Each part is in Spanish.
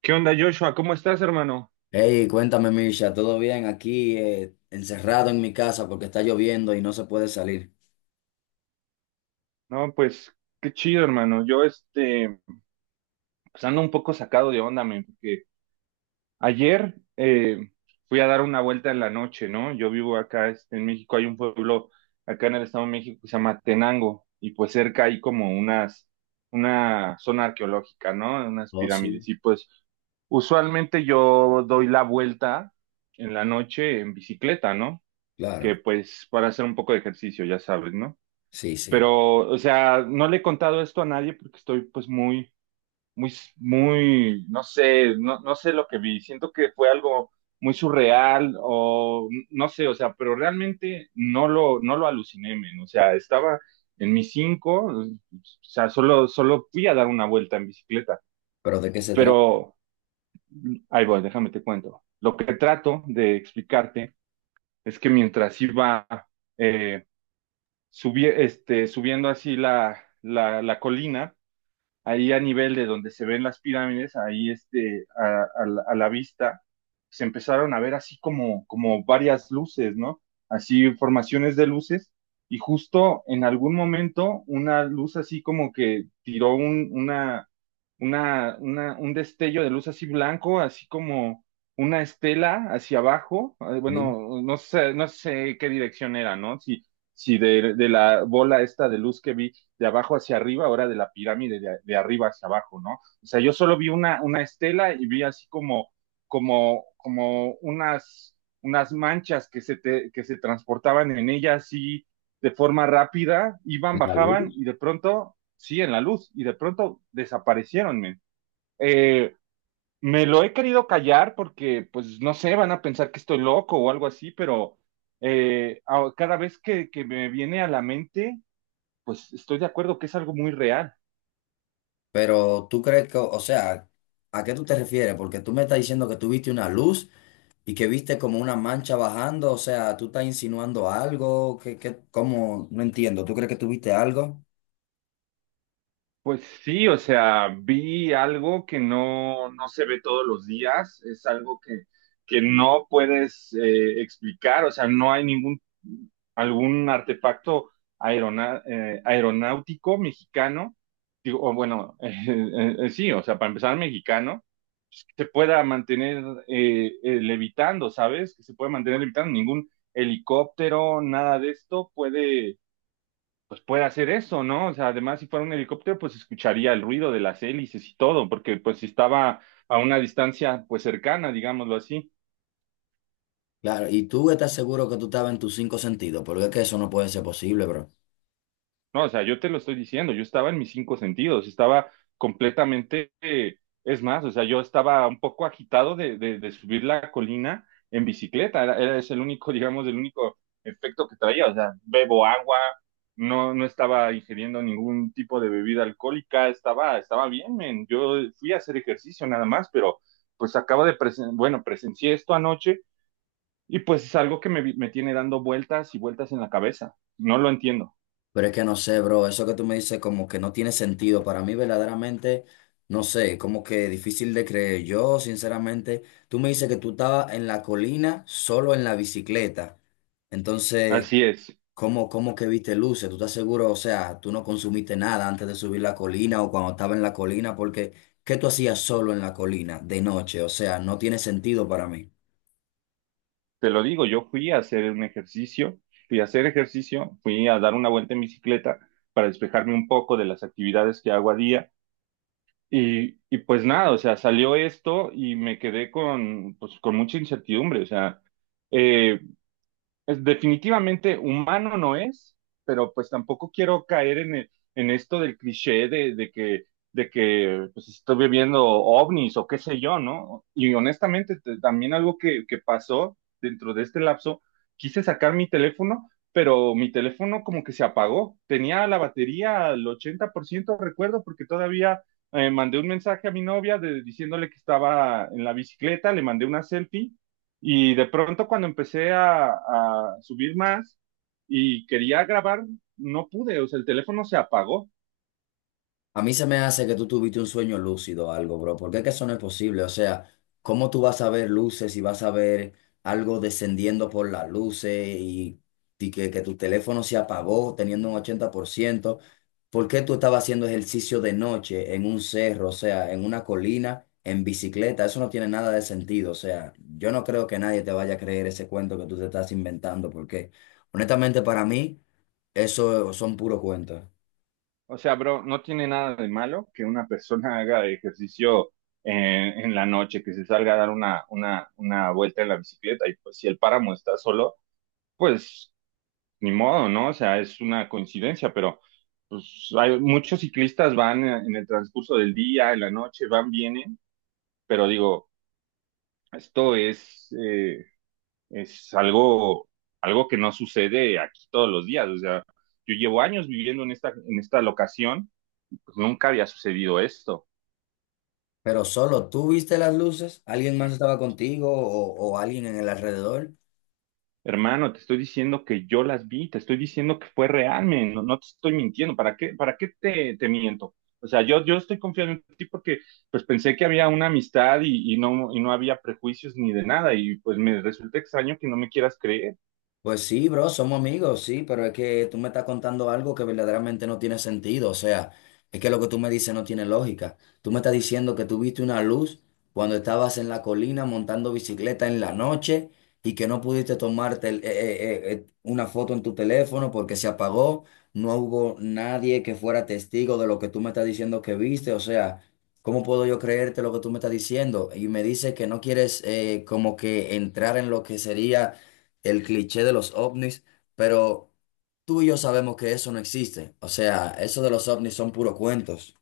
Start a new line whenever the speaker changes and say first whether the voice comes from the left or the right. right: ¿Qué onda, Joshua? ¿Cómo estás, hermano?
left: Hey, cuéntame, Misha, ¿todo bien aquí, encerrado en mi casa porque está lloviendo y no se puede salir?
right: No, pues qué chido, hermano. Yo, pues ando un poco sacado de onda, men, porque ayer fui a dar una vuelta en la noche, ¿no? Yo vivo acá, este, en México, hay un pueblo acá en el Estado de México que se llama Tenango, y pues cerca hay una zona arqueológica, ¿no? Unas
left: Oh, sí.
right: pirámides, y pues usualmente yo doy la vuelta en la noche en bicicleta, ¿no? Que
left: Claro,
right: pues para hacer un poco de ejercicio, ya sabes, ¿no?
left: sí, sí.
right: Pero, o sea, no le he contado esto a nadie porque estoy pues muy, muy, muy, no sé, no sé lo que vi. Siento que fue algo muy surreal o no sé, o sea, pero realmente no lo aluciné, men. O sea, estaba en mis cinco, o sea, solo fui a dar una vuelta en bicicleta.
left: ¿Pero de qué se trata?
right: Pero, ahí voy, déjame te cuento. Lo que trato de explicarte es que mientras iba eh, subiendo así la colina, ahí a nivel de donde se ven las pirámides, ahí este, a la vista, se empezaron a ver así como varias luces, ¿no? Así formaciones de luces, y justo en algún momento una luz así como que tiró un, una- un destello de luz así blanco, así como una estela hacia abajo,
left: ¿Sí?
right: bueno, no sé, no sé qué dirección era, ¿no? Si, si de la bola esta de luz que vi de abajo hacia arriba, ahora de la pirámide de arriba hacia abajo, ¿no? O sea, yo solo vi una estela y vi así como unas, unas manchas que que se transportaban en ella así de forma rápida, iban,
left: ¿En la
right: bajaban
left: luz?
right: y de pronto, sí, en la luz, y de pronto desaparecieron, men. Eh, Me lo he querido callar porque, pues, no sé, van a pensar que estoy loco o algo así, pero cada vez que me viene a la mente, pues estoy de acuerdo que es algo muy real.
left: Pero tú crees que, o sea, ¿a qué tú te refieres? Porque tú me estás diciendo que tú viste una luz y que viste como una mancha bajando, o sea, ¿tú estás insinuando algo? ¿Qué, qué, cómo? No entiendo, ¿tú crees que tú viste algo?
right: Pues sí, o sea, vi algo que no, no se ve todos los días, es algo que no puedes explicar, o sea, no hay ningún, algún artefacto aeronáutico mexicano, digo, o bueno, sí, o sea, para empezar, mexicano, pues, que se pueda mantener levitando, ¿sabes? Que se pueda mantener levitando, ningún helicóptero, nada de esto puede pues puede hacer eso, ¿no? O sea, además, si fuera un helicóptero, pues escucharía el ruido de las hélices y todo, porque pues si estaba a una distancia, pues cercana, digámoslo así.
left: Claro, y tú estás seguro que tú estabas en tus cinco sentidos, porque es que eso no puede ser posible, bro.
right: No, o sea, yo te lo estoy diciendo, yo estaba en mis cinco sentidos, estaba completamente, es más, o sea, yo estaba un poco agitado de subir la colina en bicicleta, es el único, digamos, el único efecto que traía, o sea, bebo agua, no estaba ingiriendo ningún tipo de bebida alcohólica, estaba bien, men. Yo fui a hacer ejercicio nada más, pero pues bueno, presencié esto anoche y pues es algo que me tiene dando vueltas y vueltas en la cabeza, no lo entiendo,
left: Pero es que no sé, bro, eso que tú me dices como que no tiene sentido. Para mí verdaderamente, no sé, como que difícil de creer. Yo, sinceramente, tú me dices que tú estabas en la colina solo en la bicicleta. Entonces,
right: así es.
left: ¿cómo, cómo que viste luces? ¿Tú estás seguro? O sea, tú no consumiste nada antes de subir la colina o cuando estaba en la colina, porque ¿qué tú hacías solo en la colina de noche? O sea, no tiene sentido para mí.
right: Te lo digo, yo fui a hacer un ejercicio, fui a hacer ejercicio, fui a dar una vuelta en bicicleta para despejarme un poco de las actividades que hago a día y pues nada, o sea, salió esto y me quedé con, pues, con mucha incertidumbre, o sea, eh, es definitivamente humano no es, pero pues tampoco quiero caer en esto del cliché de que pues, estoy viendo ovnis o qué sé yo, ¿no? Y honestamente también algo que pasó dentro de este lapso, quise sacar mi teléfono, pero mi teléfono como que se apagó. Tenía la batería al 80% recuerdo, porque todavía... mandé un mensaje a mi novia diciéndole que estaba en la bicicleta, le mandé una selfie y de pronto cuando empecé a subir más y quería grabar, no pude, o sea, el teléfono se apagó.
left: A mí se me hace que tú tuviste un sueño lúcido o algo, bro, porque es que eso no es posible. O sea, ¿cómo tú vas a ver luces y vas a ver algo descendiendo por las luces y que tu teléfono se apagó teniendo un 80%? ¿Por ciento? ¿Por qué tú estabas haciendo ejercicio de noche en un cerro, o sea, en una colina, en bicicleta? Eso no tiene nada de sentido. O sea, yo no creo que nadie te vaya a creer ese cuento que tú te estás inventando, porque honestamente para mí eso son puros cuentos.
right: O sea, bro, no tiene nada de malo que una persona haga ejercicio en la noche, que se salga a dar una vuelta en la bicicleta y pues si el páramo está solo, pues ni modo, ¿no? O sea, es una coincidencia, pero pues hay muchos ciclistas van en el transcurso del día, en la noche, van, vienen, pero digo... Esto es algo, algo que no sucede aquí todos los días. O sea, yo llevo años viviendo en esta locación, pues nunca había sucedido esto.
left: Pero solo tú viste las luces, alguien más estaba contigo o alguien en el alrededor.
right: Hermano, te estoy diciendo que yo las vi, te estoy diciendo que fue real, men, no te estoy mintiendo. Para qué te miento? O sea, yo estoy confiando en ti porque pues pensé que había una amistad y no había prejuicios ni de nada y pues me resulta extraño que no me quieras creer.
left: Pues sí, bro, somos amigos, sí, pero es que tú me estás contando algo que verdaderamente no tiene sentido. O sea, es que lo que tú me dices no tiene lógica. Tú me estás diciendo que tú viste una luz cuando estabas en la colina montando bicicleta en la noche y que no pudiste tomarte una foto en tu teléfono porque se apagó. No hubo nadie que fuera testigo de lo que tú me estás diciendo que viste. O sea, ¿cómo puedo yo creerte lo que tú me estás diciendo? Y me dices que no quieres como que entrar en lo que sería el cliché de los ovnis, pero tú y yo sabemos que eso no existe. O sea, eso de los ovnis son puros cuentos.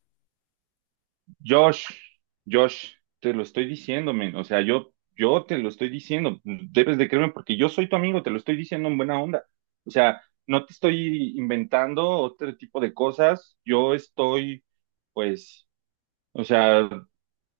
right: Josh, Josh, te lo estoy diciendo, men. O sea, yo te lo estoy diciendo. Debes de creerme porque yo soy tu amigo, te lo estoy diciendo en buena onda. O sea, no te estoy inventando otro tipo de cosas. Yo estoy, pues, o sea,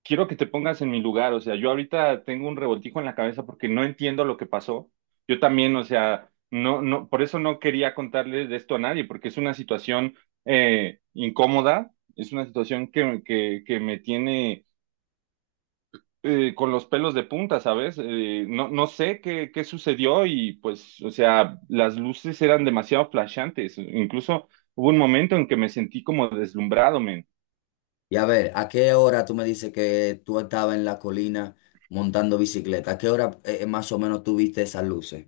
right: quiero que te pongas en mi lugar, o sea, yo ahorita tengo un revoltijo en la cabeza porque no entiendo lo que pasó. Yo también, o sea, por eso no quería contarles de esto a nadie, porque es una situación incómoda, es una situación que me tiene con los pelos de punta, ¿sabes? No sé qué sucedió y pues, o sea, las luces eran demasiado flashantes, incluso hubo un momento en que me sentí como deslumbrado, men.
left: Y a ver, ¿a qué hora tú me dices que tú estabas en la colina montando bicicleta? ¿A qué hora más o menos tú viste esas luces?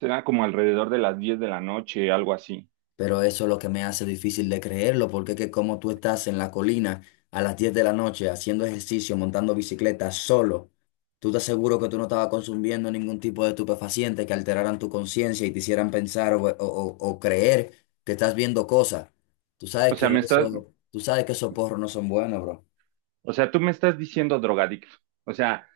right: Era como alrededor de las 10 de la noche, algo así.
left: Pero eso es lo que me hace difícil de creerlo, porque es que como tú estás en la colina a las 10 de la noche haciendo ejercicio, montando bicicleta solo, tú te aseguro que tú no estabas consumiendo ningún tipo de estupefaciente que alteraran tu conciencia y te hicieran pensar o, o creer que estás viendo cosas. Tú sabes
right: O sea,
left: que
right: me estás,
left: eso, tú sabes que esos porros no son buenos, bro.
right: O sea, tú me estás diciendo drogadicto. O sea,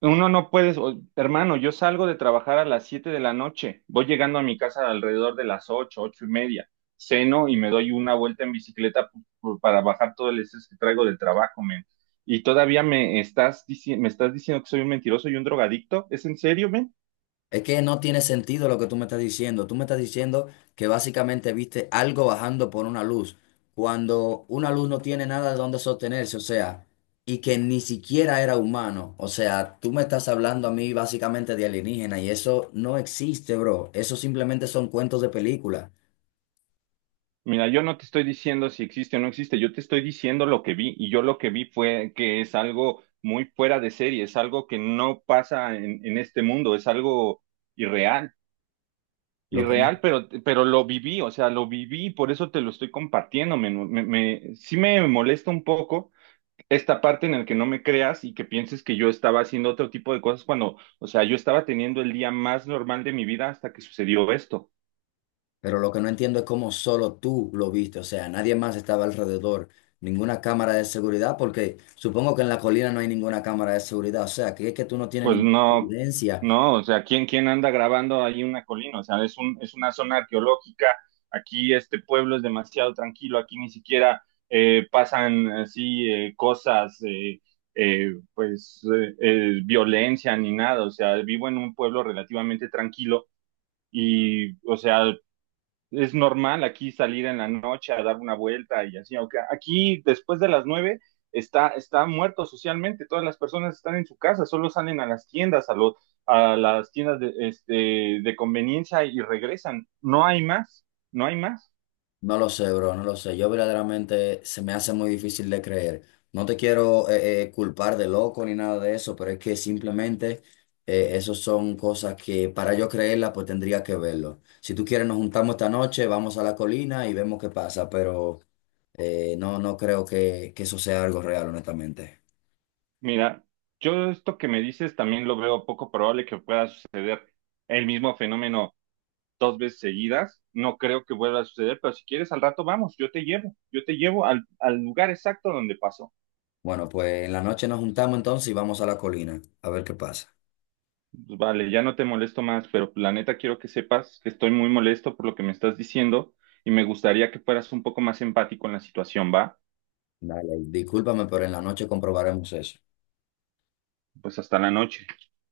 right: uno no puedes, o- hermano, yo salgo de trabajar a las 7 de la noche, voy llegando a mi casa alrededor de las 8, 8:30, ceno y me doy una vuelta en bicicleta para bajar todo el estrés que traigo del trabajo, men. Y todavía me estás diciendo que soy un mentiroso y un drogadicto. ¿Es en serio, men?
left: Es que no tiene sentido lo que tú me estás diciendo. Tú me estás diciendo que básicamente viste algo bajando por una luz, cuando una luz no tiene nada de dónde sostenerse, o sea, y que ni siquiera era humano. O sea, tú me estás hablando a mí básicamente de alienígena y eso no existe, bro. Eso simplemente son cuentos de película.
right: Mira, yo no te estoy diciendo si existe o no existe, yo te estoy diciendo lo que vi y yo lo que vi fue que es algo muy fuera de serie, es algo que no pasa en este mundo, es algo irreal,
left: Lo que no
right: irreal, pero lo viví, o sea, lo viví, por eso te lo estoy compartiendo, sí me molesta un poco esta parte en la que no me creas y que pienses que yo estaba haciendo otro tipo de cosas cuando, o sea, yo estaba teniendo el día más normal de mi vida hasta que sucedió esto.
left: Pero lo que no entiendo es cómo solo tú lo viste, o sea, nadie más estaba alrededor, ninguna cámara de seguridad, porque supongo que en la colina no hay ninguna cámara de seguridad, o sea, que es que tú no tienes
right: Pues
left: ninguna
right: no,
left: evidencia.
right: no, o sea, quién anda grabando ahí una colina? O sea, es una zona arqueológica, aquí este pueblo es demasiado tranquilo, aquí ni siquiera pasan así cosas, pues violencia ni nada, o sea, vivo en un pueblo relativamente tranquilo o sea, es normal aquí salir en la noche a dar una vuelta y así, aunque aquí después de las 9 está, está muerto socialmente, todas las personas están en su casa, solo salen a las tiendas, a las tiendas de conveniencia y regresan, no hay más, no hay más.
left: No lo sé, bro, no lo sé. Yo verdaderamente se me hace muy difícil de creer. No te quiero culpar de loco ni nada de eso, pero es que simplemente esos son cosas que para yo creerlas, pues tendría que verlo. Si tú quieres, nos juntamos esta noche, vamos a la colina y vemos qué pasa, pero no, no creo que eso sea algo real, honestamente.
right: Mira, yo esto que me dices también lo veo poco probable que pueda suceder el mismo fenómeno dos veces seguidas, no creo que vuelva a suceder, pero si quieres al rato vamos, yo te llevo al lugar exacto donde pasó.
left: Bueno, pues en la noche nos juntamos entonces y vamos a la colina a ver qué pasa.
right: Pues vale, ya no te molesto más, pero la neta quiero que sepas que estoy muy molesto por lo que me estás diciendo y me gustaría que fueras un poco más empático en la situación, ¿va?
left: Dale, discúlpame, pero en la noche comprobaremos eso.
right: Pues hasta la noche.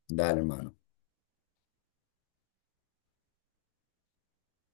left: Dale, hermano.